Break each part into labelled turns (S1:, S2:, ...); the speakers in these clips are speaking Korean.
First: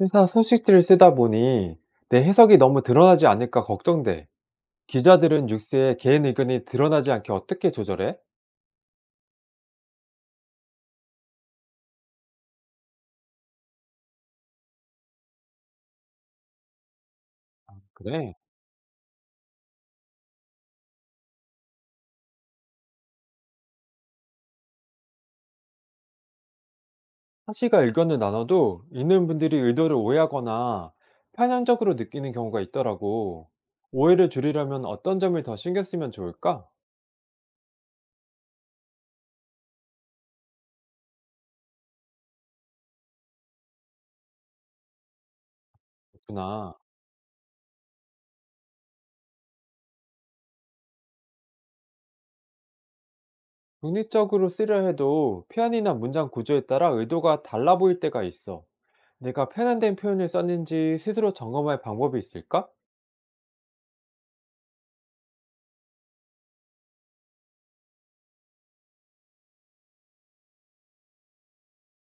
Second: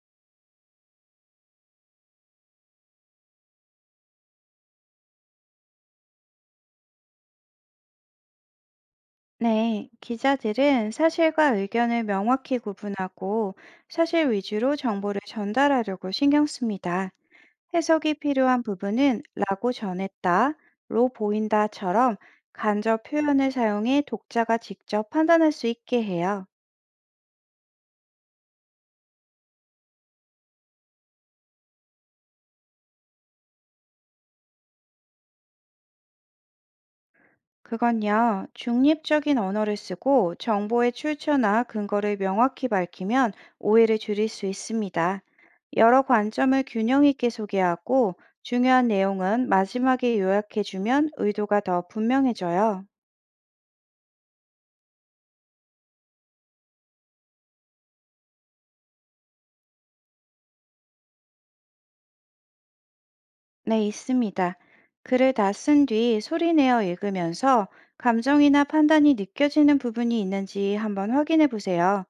S1: 회사 소식지를 쓰다 보니 내 해석이 너무 드러나지 않을까 걱정돼. 기자들은 뉴스에 개인 의견이 드러나지 않게 어떻게 조절해?
S2: 네, 기자들은 사실과 의견을 명확히 구분하고 사실 위주로 정보를 전달하려고 신경 씁니다. 해석이
S1: 그래.
S2: 필요한 부분은 라고 전했다, 로 보인다처럼 간접 표현을 사용해 독자가 직접 판단할 수 있게 해요.
S1: 사실과 의견을 나눠도 읽는 분들이 의도를 오해하거나 편향적으로 느끼는 경우가 있더라고. 오해를 줄이려면 어떤 점을 더 신경 쓰면 좋을까?
S2: 그건요, 중립적인 언어를 쓰고 정보의 출처나 근거를 명확히 밝히면 오해를 줄일 수 있습니다. 여러 관점을
S1: 그렇구나.
S2: 균형 있게 소개하고 중요한 내용은 마지막에 요약해주면 의도가 더 분명해져요.
S1: 중립적으로 쓰려 해도 표현이나 문장 구조에 따라 의도가 달라 보일 때가 있어. 내가 편향된 표현을 썼는지 스스로 점검할 방법이 있을까?
S2: 네, 있습니다. 글을 다 쓴 뒤 소리 내어 읽으면서 감정이나 판단이 느껴지는 부분이 있는지 한번 확인해 보세요.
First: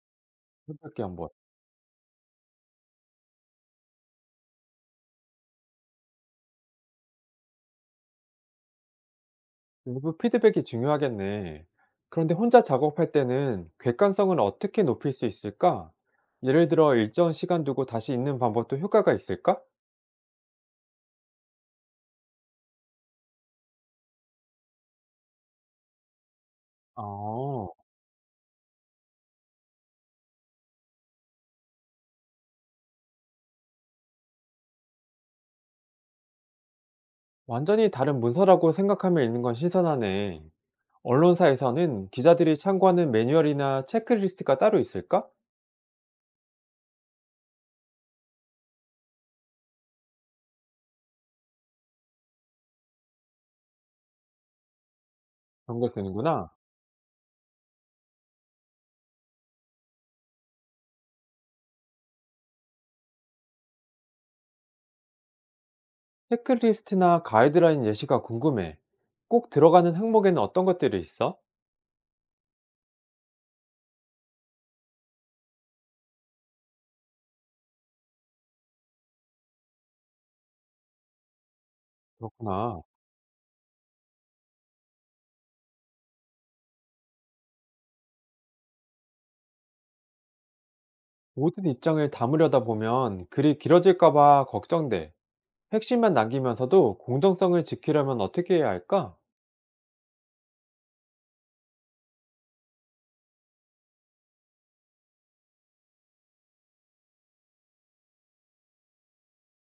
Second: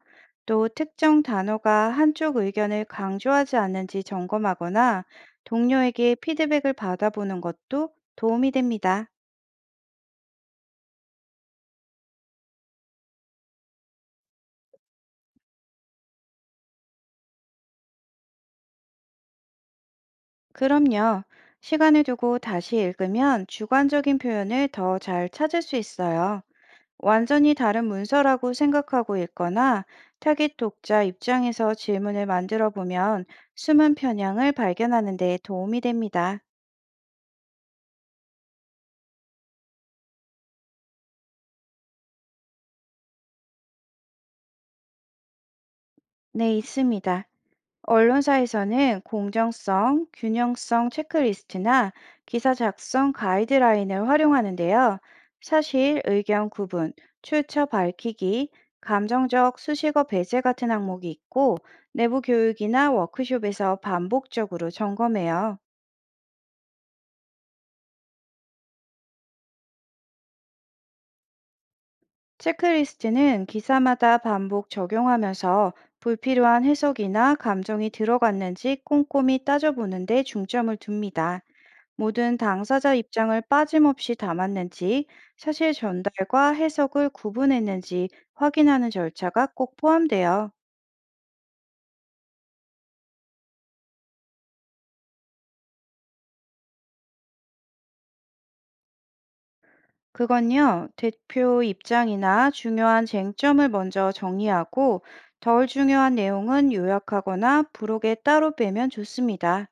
S2: 또
S1: 해볼게
S2: 특정
S1: 한번.
S2: 단어가 한쪽 의견을 강조하지 않는지 점검하거나 동료에게 피드백을 받아보는 것도 도움이 됩니다.
S1: 외부 피드백이 중요하겠네. 그런데 혼자 작업할 때는 객관성을 어떻게 높일 수 있을까? 예를 들어 일정 시간 두고 다시 읽는 방법도 효과가 있을까?
S2: 그럼요. 시간을 두고 다시 읽으면 주관적인 표현을 더 잘 찾을 수 있어요. 완전히
S1: 아,
S2: 다른 문서라고 생각하고 읽거나 타깃 독자 입장에서 질문을 만들어 보면 숨은 편향을 발견하는 데 도움이 됩니다.
S1: 완전히 다른 문서라고 생각하며 읽는 건 신선하네. 언론사에서는 기자들이 참고하는 매뉴얼이나 체크리스트가 따로 있을까?
S2: 네, 있습니다. 언론사에서는 공정성, 균형성 체크리스트나 기사 작성 가이드라인을 활용하는데요.
S1: 그런 걸
S2: 사실, 의견
S1: 쓰는구나.
S2: 구분, 출처 밝히기, 감정적 수식어 배제 같은 항목이 있고, 내부 교육이나 워크숍에서 반복적으로 점검해요.
S1: 체크리스트나 가이드라인 예시가 궁금해. 꼭 들어가는 항목에는 어떤 것들이 있어?
S2: 체크리스트는 기사마다 반복 적용하면서 불필요한 해석이나 감정이 들어갔는지 꼼꼼히 따져보는데 중점을 둡니다. 모든
S1: 그렇구나.
S2: 당사자 입장을 빠짐없이 담았는지, 사실 전달과 해석을 구분했는지 확인하는 절차가 꼭 포함돼요.
S1: 모든 입장을 담으려다 보면 글이 길어질까봐 걱정돼. 핵심만 남기면서도 공정성을 지키려면 어떻게 해야 할까?
S2: 그건요, 대표 입장이나 중요한 쟁점을 먼저 정리하고, 덜 중요한 내용은 요약하거나 부록에 따로 빼면 좋습니다.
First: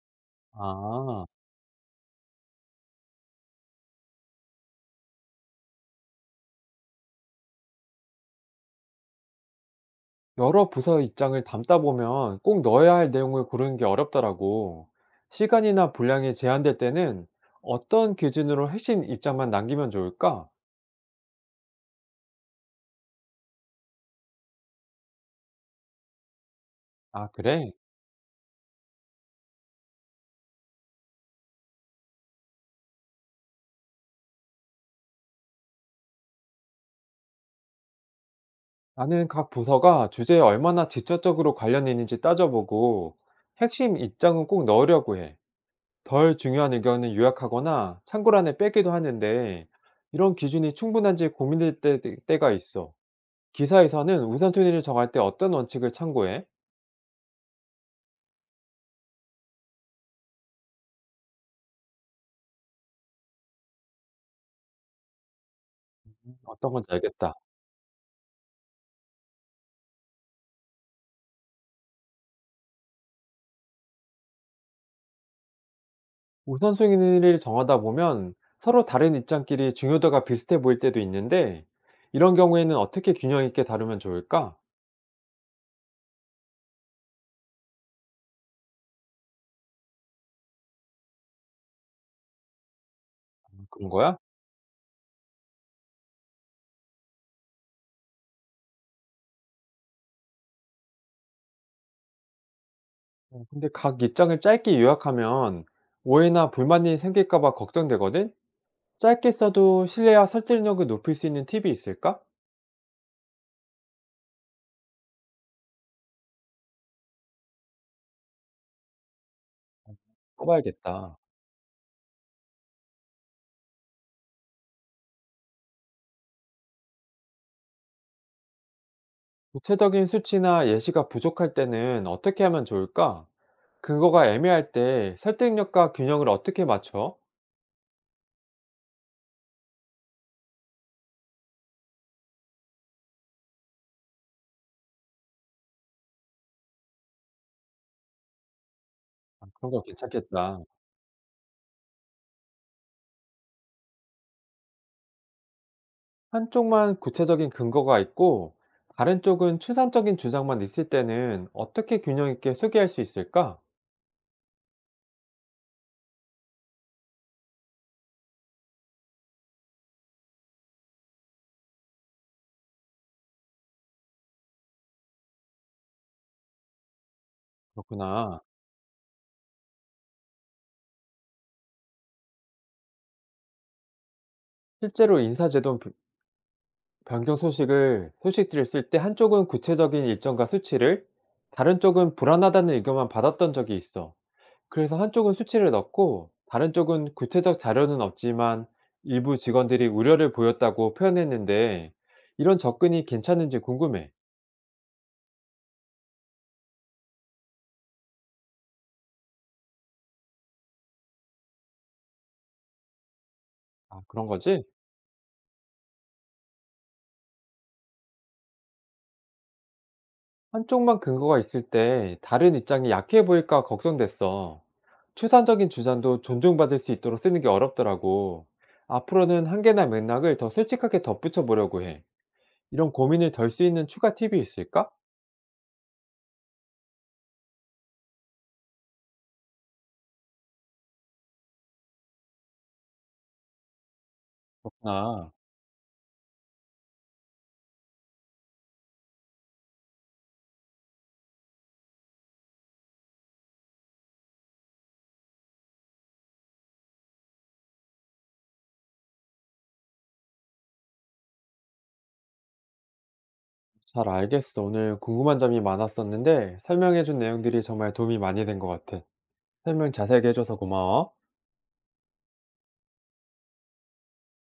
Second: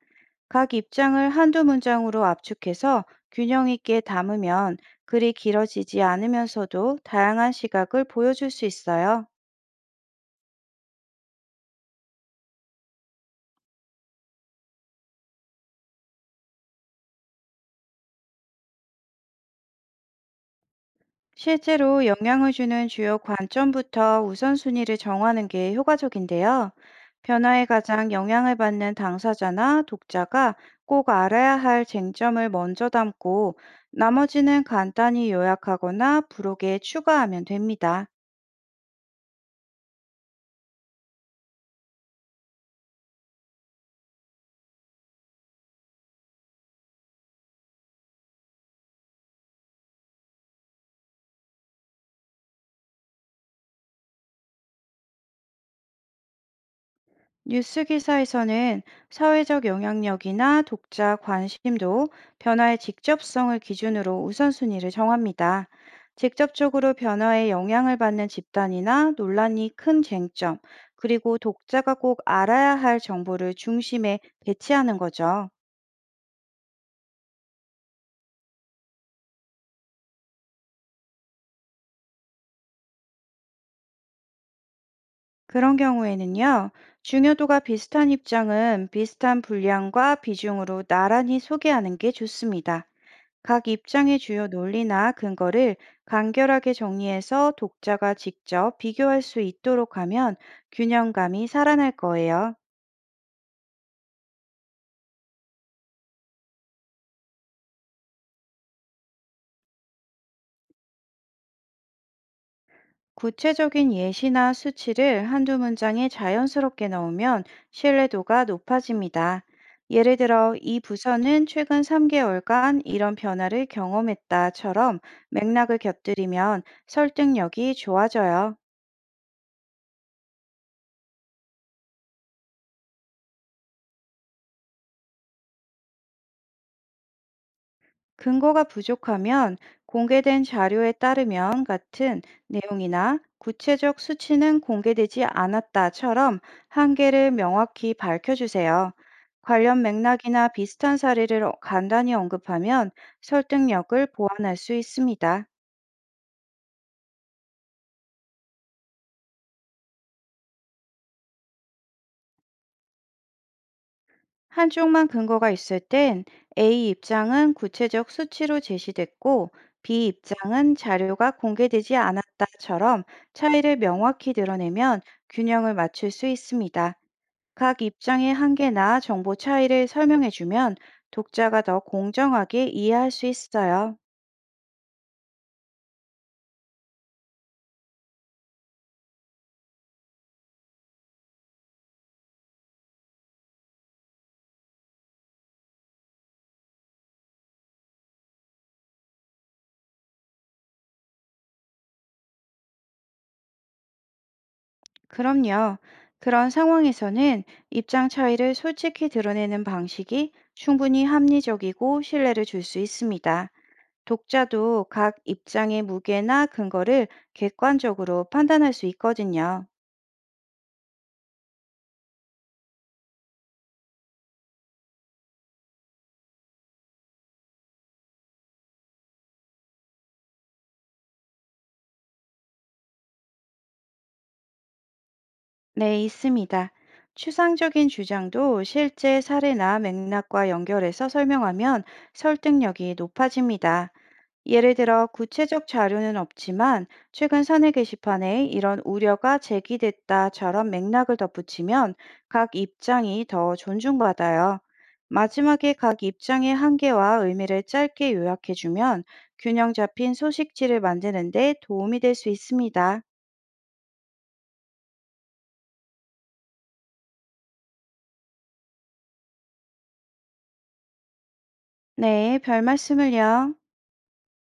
S2: 각
S1: 아,
S2: 입장을 한두 문장으로 압축해서 균형 있게 담으면 글이 길어지지 않으면서도 다양한 시각을 보여줄 수 있어요.
S1: 여러 부서 입장을 담다 보면 꼭 넣어야 할 내용을 고르는 게 어렵더라고. 시간이나 분량이 제한될 때는 어떤 기준으로 핵심 입장만 남기면 좋을까?
S2: 실제로 영향을 주는 주요 관점부터 우선순위를 정하는 게 효과적인데요.
S1: 아,
S2: 변화에
S1: 그래?
S2: 가장 영향을 받는 당사자나 독자가 꼭 알아야 할 쟁점을 먼저 담고 나머지는 간단히 요약하거나 부록에 추가하면 됩니다.
S1: 나는 각 부서가 주제에 얼마나 직접적으로 관련이 있는지 따져보고 핵심 입장은 꼭 넣으려고 해. 덜 중요한 의견을 요약하거나 참고란에 빼기도 하는데 이런 기준이 충분한지 때가 있어. 기사에서는 우선순위를 정할 때 어떤 원칙을 참고해?
S2: 뉴스 기사에서는 사회적 영향력이나 독자 관심도 변화의 직접성을 기준으로 우선순위를 정합니다.
S1: 어떤 건지
S2: 직접적으로
S1: 알겠다.
S2: 변화에 영향을 받는 집단이나 논란이 큰 쟁점, 그리고 독자가 꼭 알아야 할 정보를 중심에 배치하는 거죠.
S1: 우선순위를 정하다 보면 서로 다른 입장끼리 중요도가 비슷해 보일 때도 있는데 이런 경우에는 어떻게 균형 있게 다루면 좋을까?
S2: 그런 경우에는요, 중요도가 비슷한 입장은 비슷한 분량과 비중으로 나란히 소개하는 게 좋습니다. 각
S1: 그런
S2: 입장의
S1: 거야?
S2: 주요 논리나 근거를 간결하게 정리해서 독자가 직접 비교할 수 있도록 하면 균형감이 살아날 거예요.
S1: 어, 근데 각 입장을 짧게 요약하면 오해나 불만이 생길까 봐 걱정되거든? 짧게 써도 신뢰와 설득력을 높일 수 있는 팁이 있을까?
S2: 구체적인 예시나 수치를 한두 문장에 자연스럽게 넣으면 신뢰도가 높아집니다. 예를 들어, 이
S1: 써봐야겠다.
S2: 부서는 최근 3개월간 이런 변화를 경험했다처럼 맥락을 곁들이면 설득력이 좋아져요.
S1: 구체적인 수치나 예시가 부족할 때는 어떻게 하면 좋을까? 근거가 애매할 때 설득력과 균형을 어떻게 맞춰?
S2: 근거가 부족하면 공개된 자료에 따르면 같은 내용이나 구체적 수치는 공개되지 않았다처럼 한계를 명확히 밝혀주세요.
S1: 아, 그런
S2: 관련
S1: 거
S2: 맥락이나
S1: 괜찮겠다.
S2: 비슷한 사례를 간단히 언급하면 설득력을 보완할 수 있습니다.
S1: 한쪽만 구체적인 근거가 있고 다른 쪽은 추상적인 주장만 있을 때는 어떻게 균형 있게 소개할 수 있을까?
S2: 한쪽만 근거가 있을 땐 A 입장은 구체적 수치로 제시됐고 B 입장은 자료가 공개되지 않았다처럼 차이를 명확히 드러내면 균형을 맞출 수 있습니다. 각 입장의
S1: 그렇구나.
S2: 한계나 정보 차이를 설명해주면 독자가 더 공정하게 이해할 수 있어요.
S1: 실제로 변경 소식을 소식들을 쓸 때 한쪽은 구체적인 일정과 수치를 다른 쪽은 불안하다는 의견만 받았던 적이 있어. 그래서 한쪽은 수치를 넣고 다른 쪽은 구체적 자료는 없지만 일부 직원들이 우려를 보였다고 표현했는데 이런 접근이 괜찮은지 궁금해.
S2: 그럼요. 그런 상황에서는 입장 차이를 솔직히 드러내는 방식이 충분히 합리적이고 신뢰를 줄 수 있습니다.
S1: 아, 그런 거지?
S2: 독자도 각 입장의 무게나 근거를 객관적으로 판단할 수 있거든요.
S1: 한쪽만 근거가 있을 때 다른 입장이 약해 보일까 걱정됐어. 추상적인 주장도 존중받을 수 있도록 쓰는 게 어렵더라고. 앞으로는 한계나 맥락을 더 솔직하게 덧붙여 보려고 해. 이런 고민을 덜 수 있는 추가 팁이 있을까?
S2: 네, 있습니다. 추상적인 주장도 실제 사례나 맥락과 연결해서 설명하면 설득력이 높아집니다. 예를 들어
S1: 아.
S2: 구체적 자료는 없지만 최근 사내 게시판에 이런 우려가 제기됐다처럼 맥락을 덧붙이면 각 입장이 더 존중받아요. 마지막에 각 입장의 한계와 의미를 짧게 요약해주면 균형 잡힌 소식지를 만드는 데 도움이 될 수 있습니다.
S1: 잘 알겠어. 오늘 궁금한 점이 많았었는데 설명해준 내용들이 정말 도움이 많이 된 것 같아. 설명 자세하게 해줘서 고마워.
S2: 네, 별 말씀을요.